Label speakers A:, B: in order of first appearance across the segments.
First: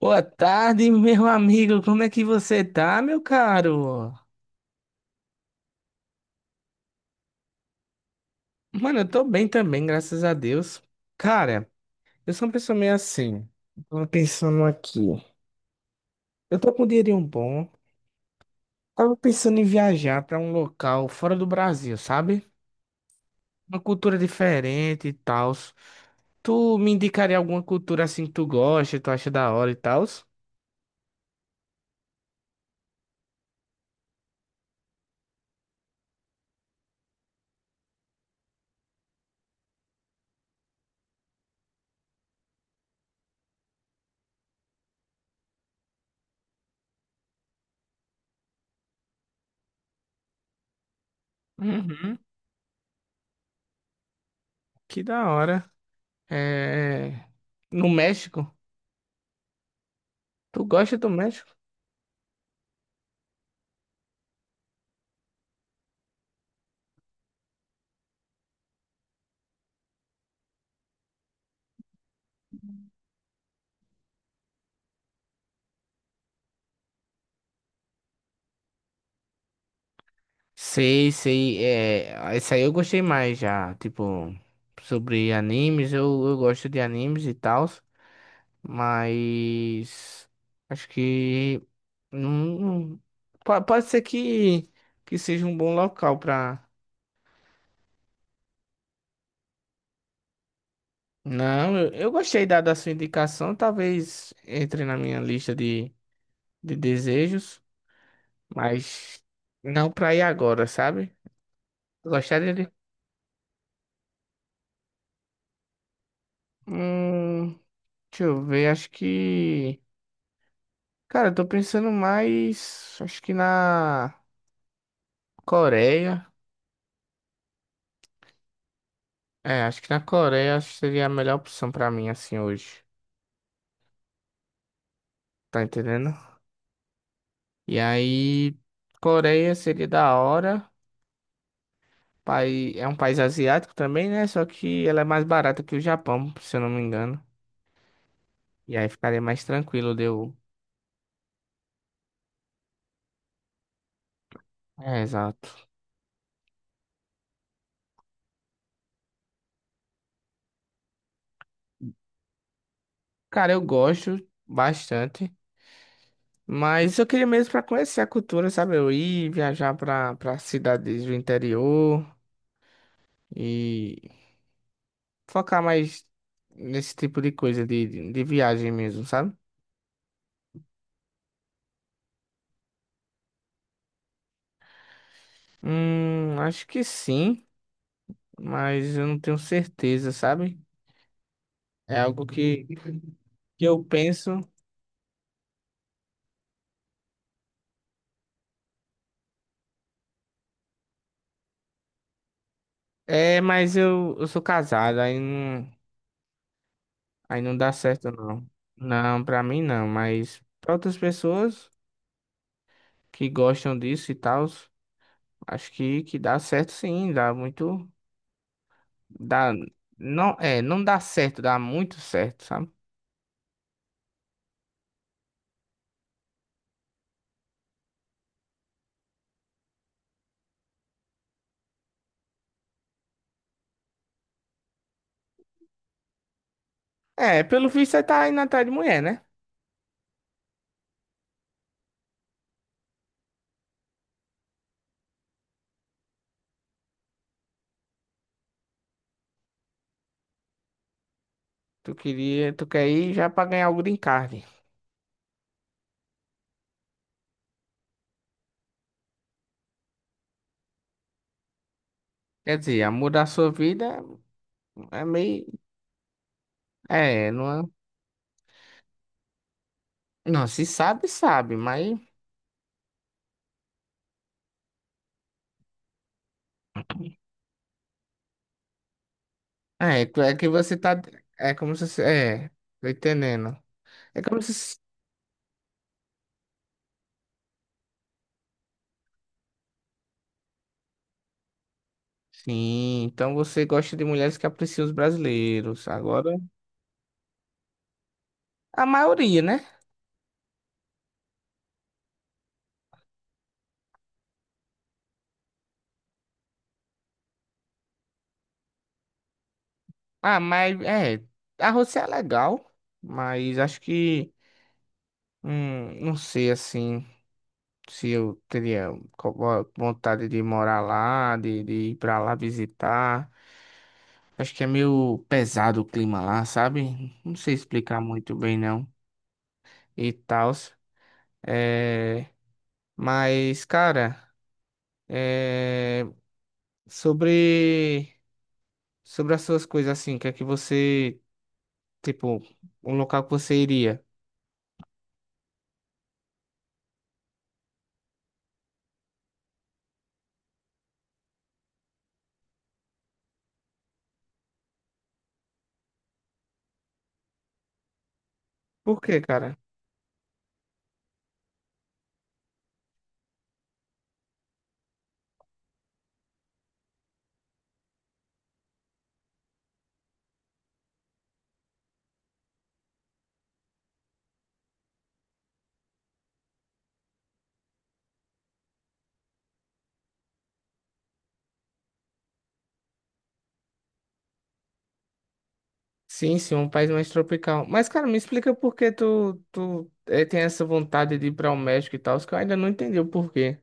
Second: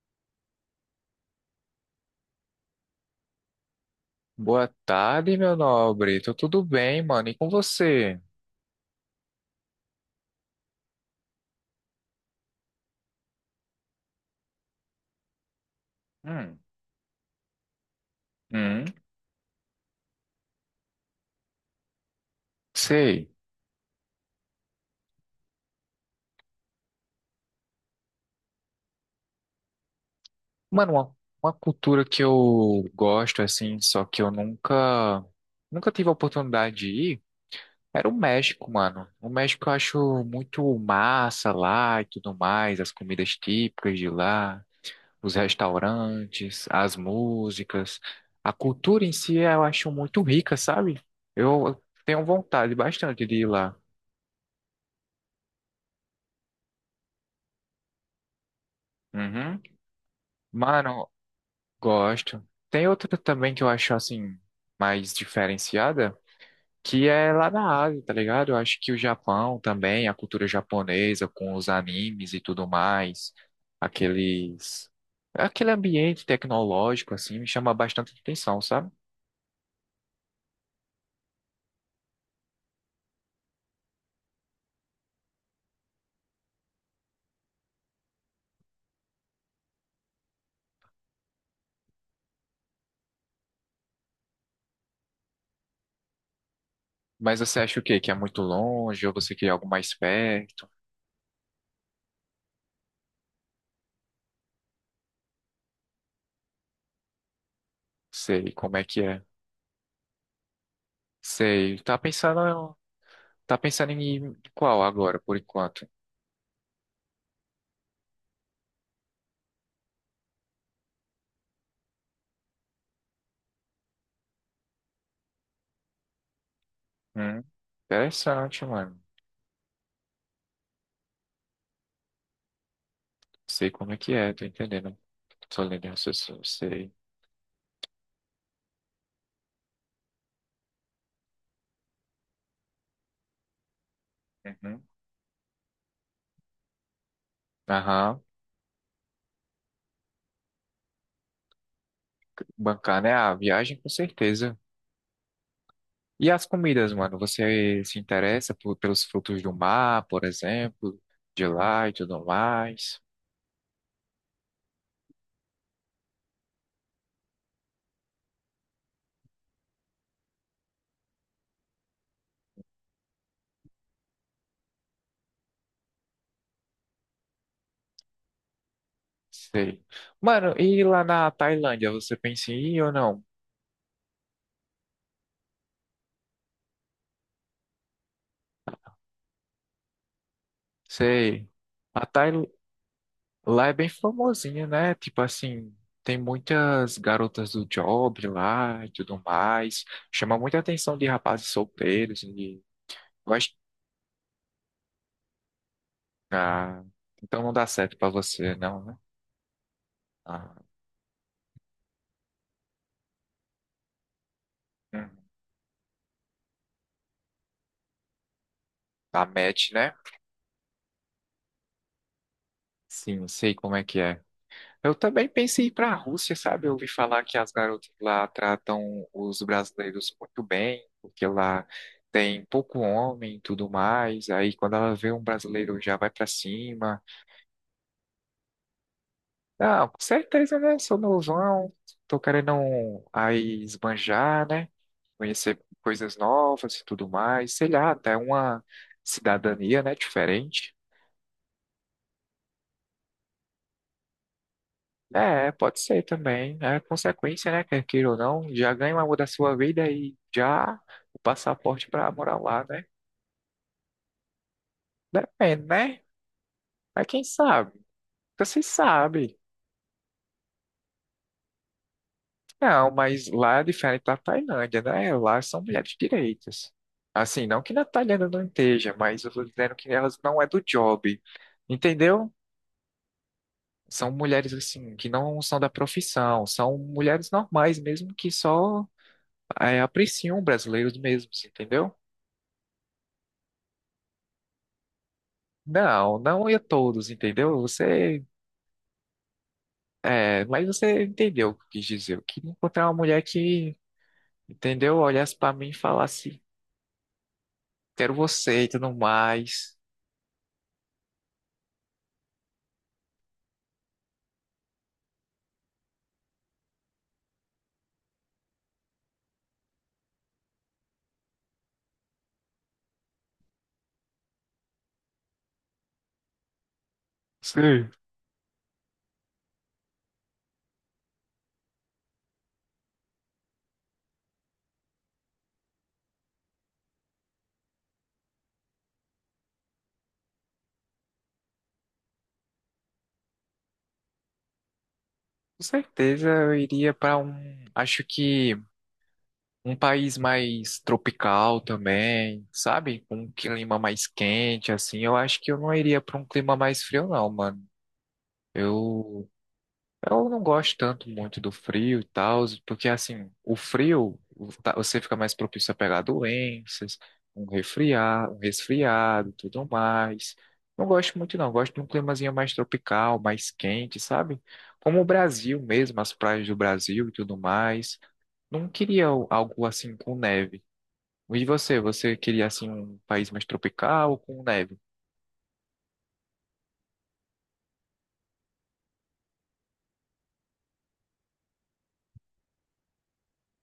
A: Boa tarde, meu amigo. Como é que você tá, meu caro?
B: Boa tarde, meu nobre. Tô tudo bem, mano. E com você?
A: Mano, eu tô bem também, graças a Deus. Cara, eu sou uma pessoa meio assim. Tava pensando aqui.
B: Hum,
A: Eu tô com um dinheirinho bom.
B: hum,
A: Tava pensando em viajar pra um local fora do Brasil, sabe?
B: sei.
A: Uma cultura diferente e tal. Tu me indicaria alguma cultura assim que tu gosta, tu acha da hora e tal?
B: Mano, uma cultura que eu gosto, assim, só que eu nunca tive a oportunidade de ir, era o México, mano. O México eu acho muito massa lá e tudo mais, as comidas típicas de lá, os restaurantes, as músicas. A cultura em si eu acho muito rica, sabe? Eu
A: Uhum,
B: tenho vontade bastante de ir lá.
A: que da hora. É... No México?
B: Uhum.
A: Tu gosta
B: Mano,
A: do México?
B: gosto. Tem outra também que eu acho assim mais diferenciada, que é lá na Ásia, tá ligado? Eu acho que o Japão também, a cultura japonesa com os animes e tudo mais, aqueles aquele ambiente tecnológico assim me chama bastante atenção, sabe?
A: Sei, sei, é, esse aí eu gostei mais já, tipo, sobre animes, eu gosto de animes e tal, mas acho que não, não- pode ser que seja um bom local pra...
B: Mas você acha o quê? Que é muito longe ou você quer algo mais perto?
A: Não, eu gostei da sua indicação, talvez entre na minha lista de desejos,
B: Sei como é que é.
A: mas não pra ir agora, sabe?
B: Sei.
A: Gostaria de...
B: Tá pensando em qual agora, por enquanto?
A: Hum, deixa eu ver, acho que... Cara, eu tô pensando mais, acho que na Coreia.
B: Hum, interessante, mano.
A: É, acho que na Coreia acho que seria a melhor opção pra mim assim hoje.
B: Sei como é que é, tô entendendo. Tô
A: Tá
B: lendo o
A: entendendo?
B: raciocínio, sei.
A: E aí, Coreia seria da hora. Pai, é um país asiático também, né? Só
B: Uhum.
A: que ela é mais barata que o Japão, se eu não me engano.
B: Aham.
A: E aí ficaria mais tranquilo de eu.
B: Bancar, né? A viagem, com certeza.
A: É, exato.
B: E as comidas, mano? Você se interessa por- pelos frutos do mar, por exemplo, de lá e tudo mais?
A: Cara, eu gosto bastante, mas eu queria mesmo pra conhecer a cultura, sabe? Eu ir viajar pra para cidades do interior. E focar mais nesse tipo de coisa, de viagem mesmo, sabe?
B: Sei. Mano, e lá na Tailândia, você pensa em ir ou não?
A: Acho que sim, mas eu não tenho certeza, sabe?
B: Sei.
A: É
B: A
A: algo
B: Tail...
A: que
B: Lá é
A: eu
B: bem
A: penso.
B: famosinha, né? Tipo assim, tem muitas garotas do job lá e tudo mais. Chama muita atenção de rapazes solteiros,
A: É,
B: gosto.
A: mas eu sou casado,
B: Ah,
A: aí
B: então não
A: não
B: dá
A: dá
B: certo pra
A: certo, não.
B: você, não, né?
A: Não, pra mim não, mas
B: Ah,
A: pra outras pessoas que gostam disso e tal,
B: hum,
A: acho que dá certo sim, dá muito.
B: a
A: Dá,
B: match, né?
A: não, é, não dá certo, dá muito certo, sabe?
B: Sim, sei como é que é. Eu também pensei em ir pra Rússia, sabe? Eu ouvi falar que as garotas lá tratam os brasileiros muito bem, porque lá tem pouco homem e tudo mais. Aí quando ela vê um brasileiro já vai para cima.
A: É, pelo visto você tá indo atrás de mulher, né?
B: Não, com certeza, né? Sou novão, tô querendo um- aí esbanjar, né? Conhecer coisas novas e tudo mais, sei lá, até uma cidadania, né, diferente.
A: Tu quer ir já pra ganhar o green card.
B: É, pode ser também, é consequência, né, quer queira ou não, já ganha uma da sua vida e já o passaporte para morar
A: Quer
B: lá,
A: dizer,
B: né?
A: a mudar a sua vida é meio.
B: Depende, né? Mas quem
A: É.
B: sabe? Você sabe.
A: Não, se sabe, sabe, mas.
B: Não, mas lá é diferente da Tailândia, né? Lá são mulheres direitas. Assim, não que na Tailândia não esteja, mas eu tô dizendo que
A: É,
B: elas
A: é
B: não é
A: que
B: do
A: você tá.
B: job,
A: É como se.
B: entendeu?
A: É, tô entendendo.
B: São
A: É como
B: mulheres,
A: se.
B: assim, que não são da profissão, são mulheres normais mesmo, que só é, apreciam brasileiros mesmos, entendeu?
A: Sim, então você gosta de mulheres que apreciam os brasileiros.
B: Não,
A: Agora.
B: não é todos, entendeu? Você,
A: A maioria, né?
B: é, mas você entendeu o que eu quis dizer. Eu queria encontrar uma mulher que, entendeu? Olhasse pra mim e falasse, quero você e tudo mais.
A: Ah, mas. É. A Rosé é legal, mas acho que. Não sei assim. Se eu teria vontade de morar lá, de ir pra lá visitar. Acho que é meio pesado o clima lá, sabe? Não sei
B: Sim.
A: explicar muito bem não e tal. É. Mas, cara, é, sobre sobre as suas coisas assim, o que é que você, tipo, um local que você iria?
B: Com certeza eu iria para um, acho que um país mais tropical também, sabe? Com um clima mais quente, assim. Eu acho que eu não iria para um clima mais frio, não, mano.
A: Por quê,
B: Eu
A: cara?
B: eu não gosto tanto muito do frio e tal, porque assim, o frio o- tá- você fica mais propício a pegar doenças, um resfriar, um resfriado, tudo mais. Não gosto muito não, gosto de um climazinho mais tropical, mais quente, sabe? Como o Brasil mesmo, as praias do Brasil e tudo mais. Não queria o- algo assim com neve. E você, você queria assim um país mais tropical ou com neve?
A: Sim, sim, um país mais tropical. Mas, cara, me explica por que tu tem essa vontade de ir para o México e tal, que eu ainda não entendi o porquê.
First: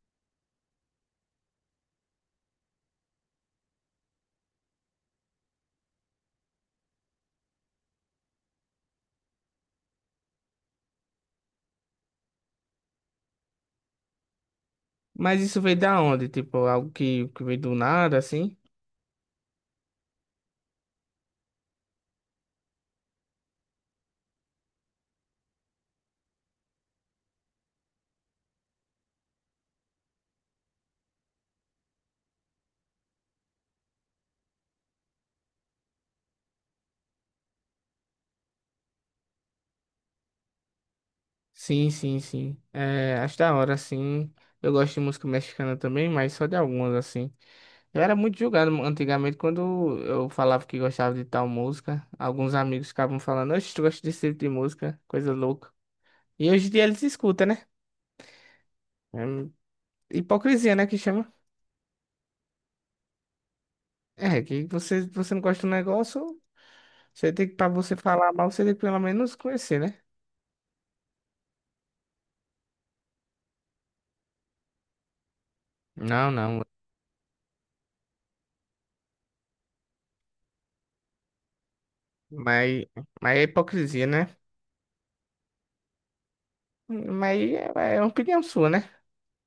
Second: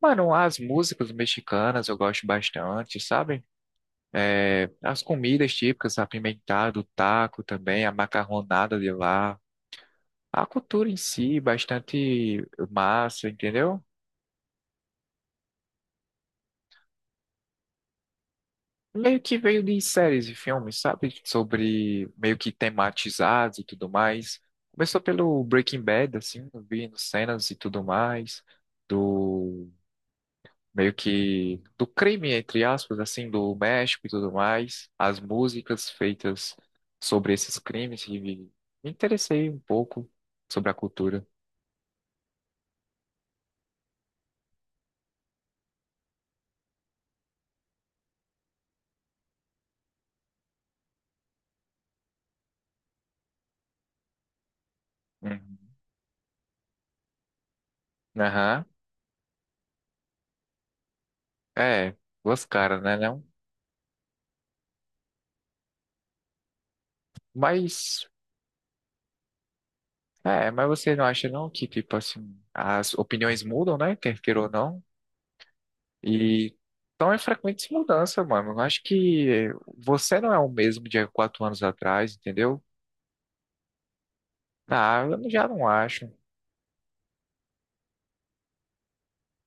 B: Mano, as músicas mexicanas eu gosto bastante, sabe? É, as comidas típicas, apimentado, o taco também, a macarronada de lá. A cultura em si, bastante massa, entendeu?
A: Mas isso veio da onde? Tipo, algo que veio do nada, assim?
B: Meio que veio de séries e filmes, sabe? Sobre meio que tematizados e tudo mais. Começou pelo Breaking Bad, assim, vindo cenas e tudo mais, do meio que do crime, entre aspas, assim, do México e tudo mais, as músicas feitas sobre esses crimes e me interessei um pouco sobre a cultura.
A: Sim, sim, sim. É, acho da hora, assim. Eu gosto de música mexicana também, mas só de algumas, assim. Eu era muito julgado antigamente quando eu falava que gostava de tal música. Alguns amigos ficavam falando, oxe, tu gosta desse tipo de música, coisa
B: Uhum.
A: louca. E hoje em dia eles escutam, né?
B: Aham.
A: É hipocrisia, né, que chama.
B: É, duas caras, né, não?
A: É, você não gosta do negócio, você tem que, pra você
B: Mas,
A: falar mal, você tem que pelo menos conhecer, né?
B: é, mas você não acha não que, tipo assim, as opiniões mudam, né, quer queira ou não?
A: Não,
B: E
A: não.
B: então é frequente mudança, mano. Eu acho que você não é o mesmo de há 4 anos atrás, entendeu?
A: Mas, mas é hipocrisia, né?
B: Ah, eu já não acho.
A: Mas aí é opinião sua, né?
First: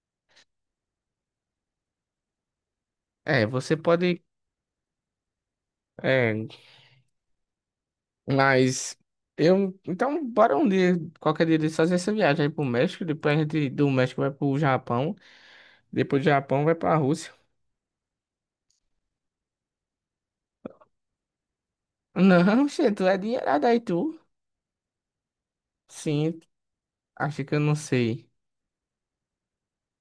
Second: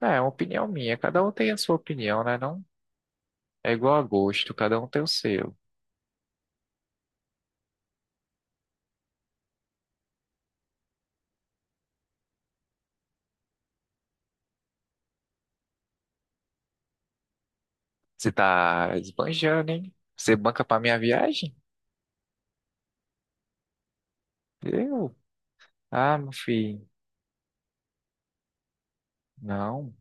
B: É, é uma opinião minha. Cada um tem a sua opinião, né? Não
A: É,
B: é
A: você
B: igual a
A: pode.
B: gosto, cada um tem o seu.
A: É, mas eu. Então, bora um dia, qualquer dia, desse, fazer essa viagem aí pro México. Depois a gente do México vai pro Japão. Depois do Japão vai pra Rússia.
B: Você tá esbanjando, hein? Você banca pra minha viagem?
A: Não, gente, tu é dinheirada aí, tu.
B: Eu? Ah, meu
A: Sim,
B: filho,
A: acho que eu não sei.
B: não.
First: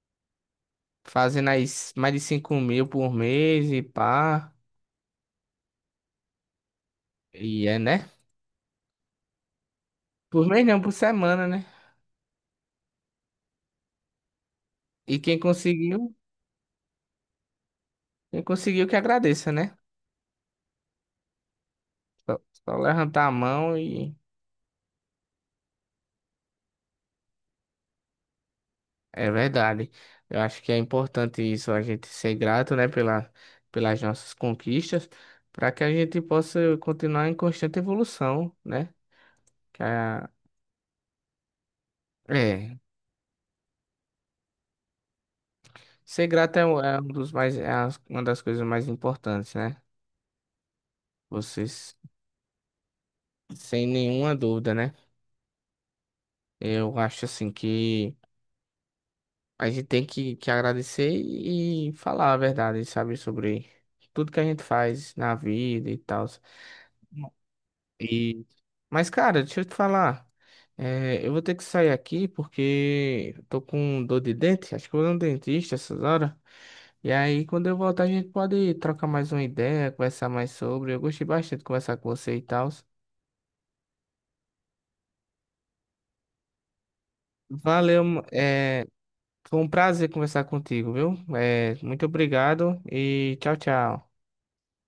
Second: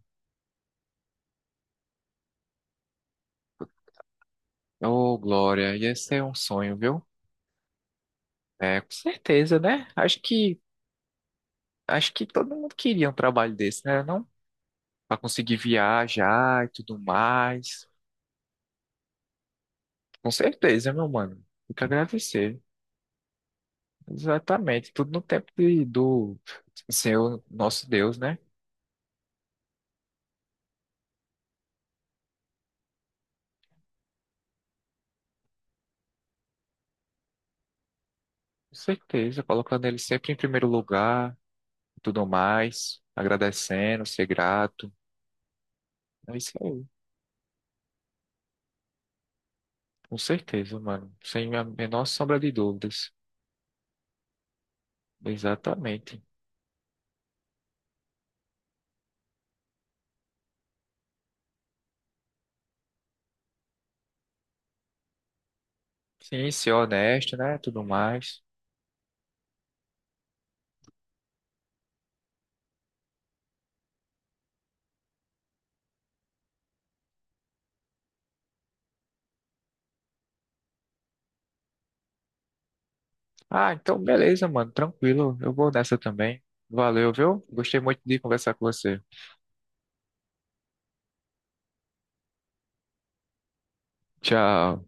A: Fazendo aí mais de 5.000 por mês e pá.
B: Ô, Glória, ia ser um sonho, viu?
A: E é, né?
B: É, com certeza, né?
A: Por mês não, por semana, né?
B: Acho que todo mundo queria um trabalho desse, né? Não? Pra
A: E
B: conseguir viajar e tudo mais.
A: quem conseguiu que agradeça, né?
B: Com certeza, meu mano. Fica
A: Só,
B: agradecer.
A: só levantar a mão e.
B: Exatamente. Tudo no tempo do Senhor, nosso Deus, né?
A: É verdade. Eu acho que é importante isso, a gente ser grato, né, pela, pelas nossas conquistas, para que a gente possa continuar em constante evolução,
B: Com
A: né?
B: certeza,
A: Que
B: colocando ele
A: a-
B: sempre em primeiro lugar, e tudo
A: é,
B: mais, agradecendo, ser grato.
A: ser
B: É isso
A: grato
B: aí.
A: é um dos mais, é uma das coisas mais importantes, né?
B: Com certeza, mano. Sem a
A: Vocês,
B: menor sombra de dúvidas.
A: sem nenhuma dúvida, né?
B: Exatamente.
A: Eu acho assim que a gente tem que agradecer e falar a verdade, sabe, sobre tudo que a gente faz na vida e tal.
B: Sim, ser honesto, né? Tudo mais.
A: E... Mas, cara, deixa eu te falar. É, eu vou ter que sair aqui porque eu tô com dor de dente. Acho que eu vou no dentista essas horas. E aí, quando eu voltar, a gente pode trocar mais uma ideia, conversar mais sobre. Eu gostei bastante de conversar com você e tal.
B: Ah, então beleza, mano. Tranquilo. Eu vou nessa também. Valeu, viu? Gostei muito
A: Valeu,
B: de conversar com
A: é,
B: você.
A: foi um prazer conversar contigo, viu? É, muito obrigado e tchau, tchau.
B: Tchau.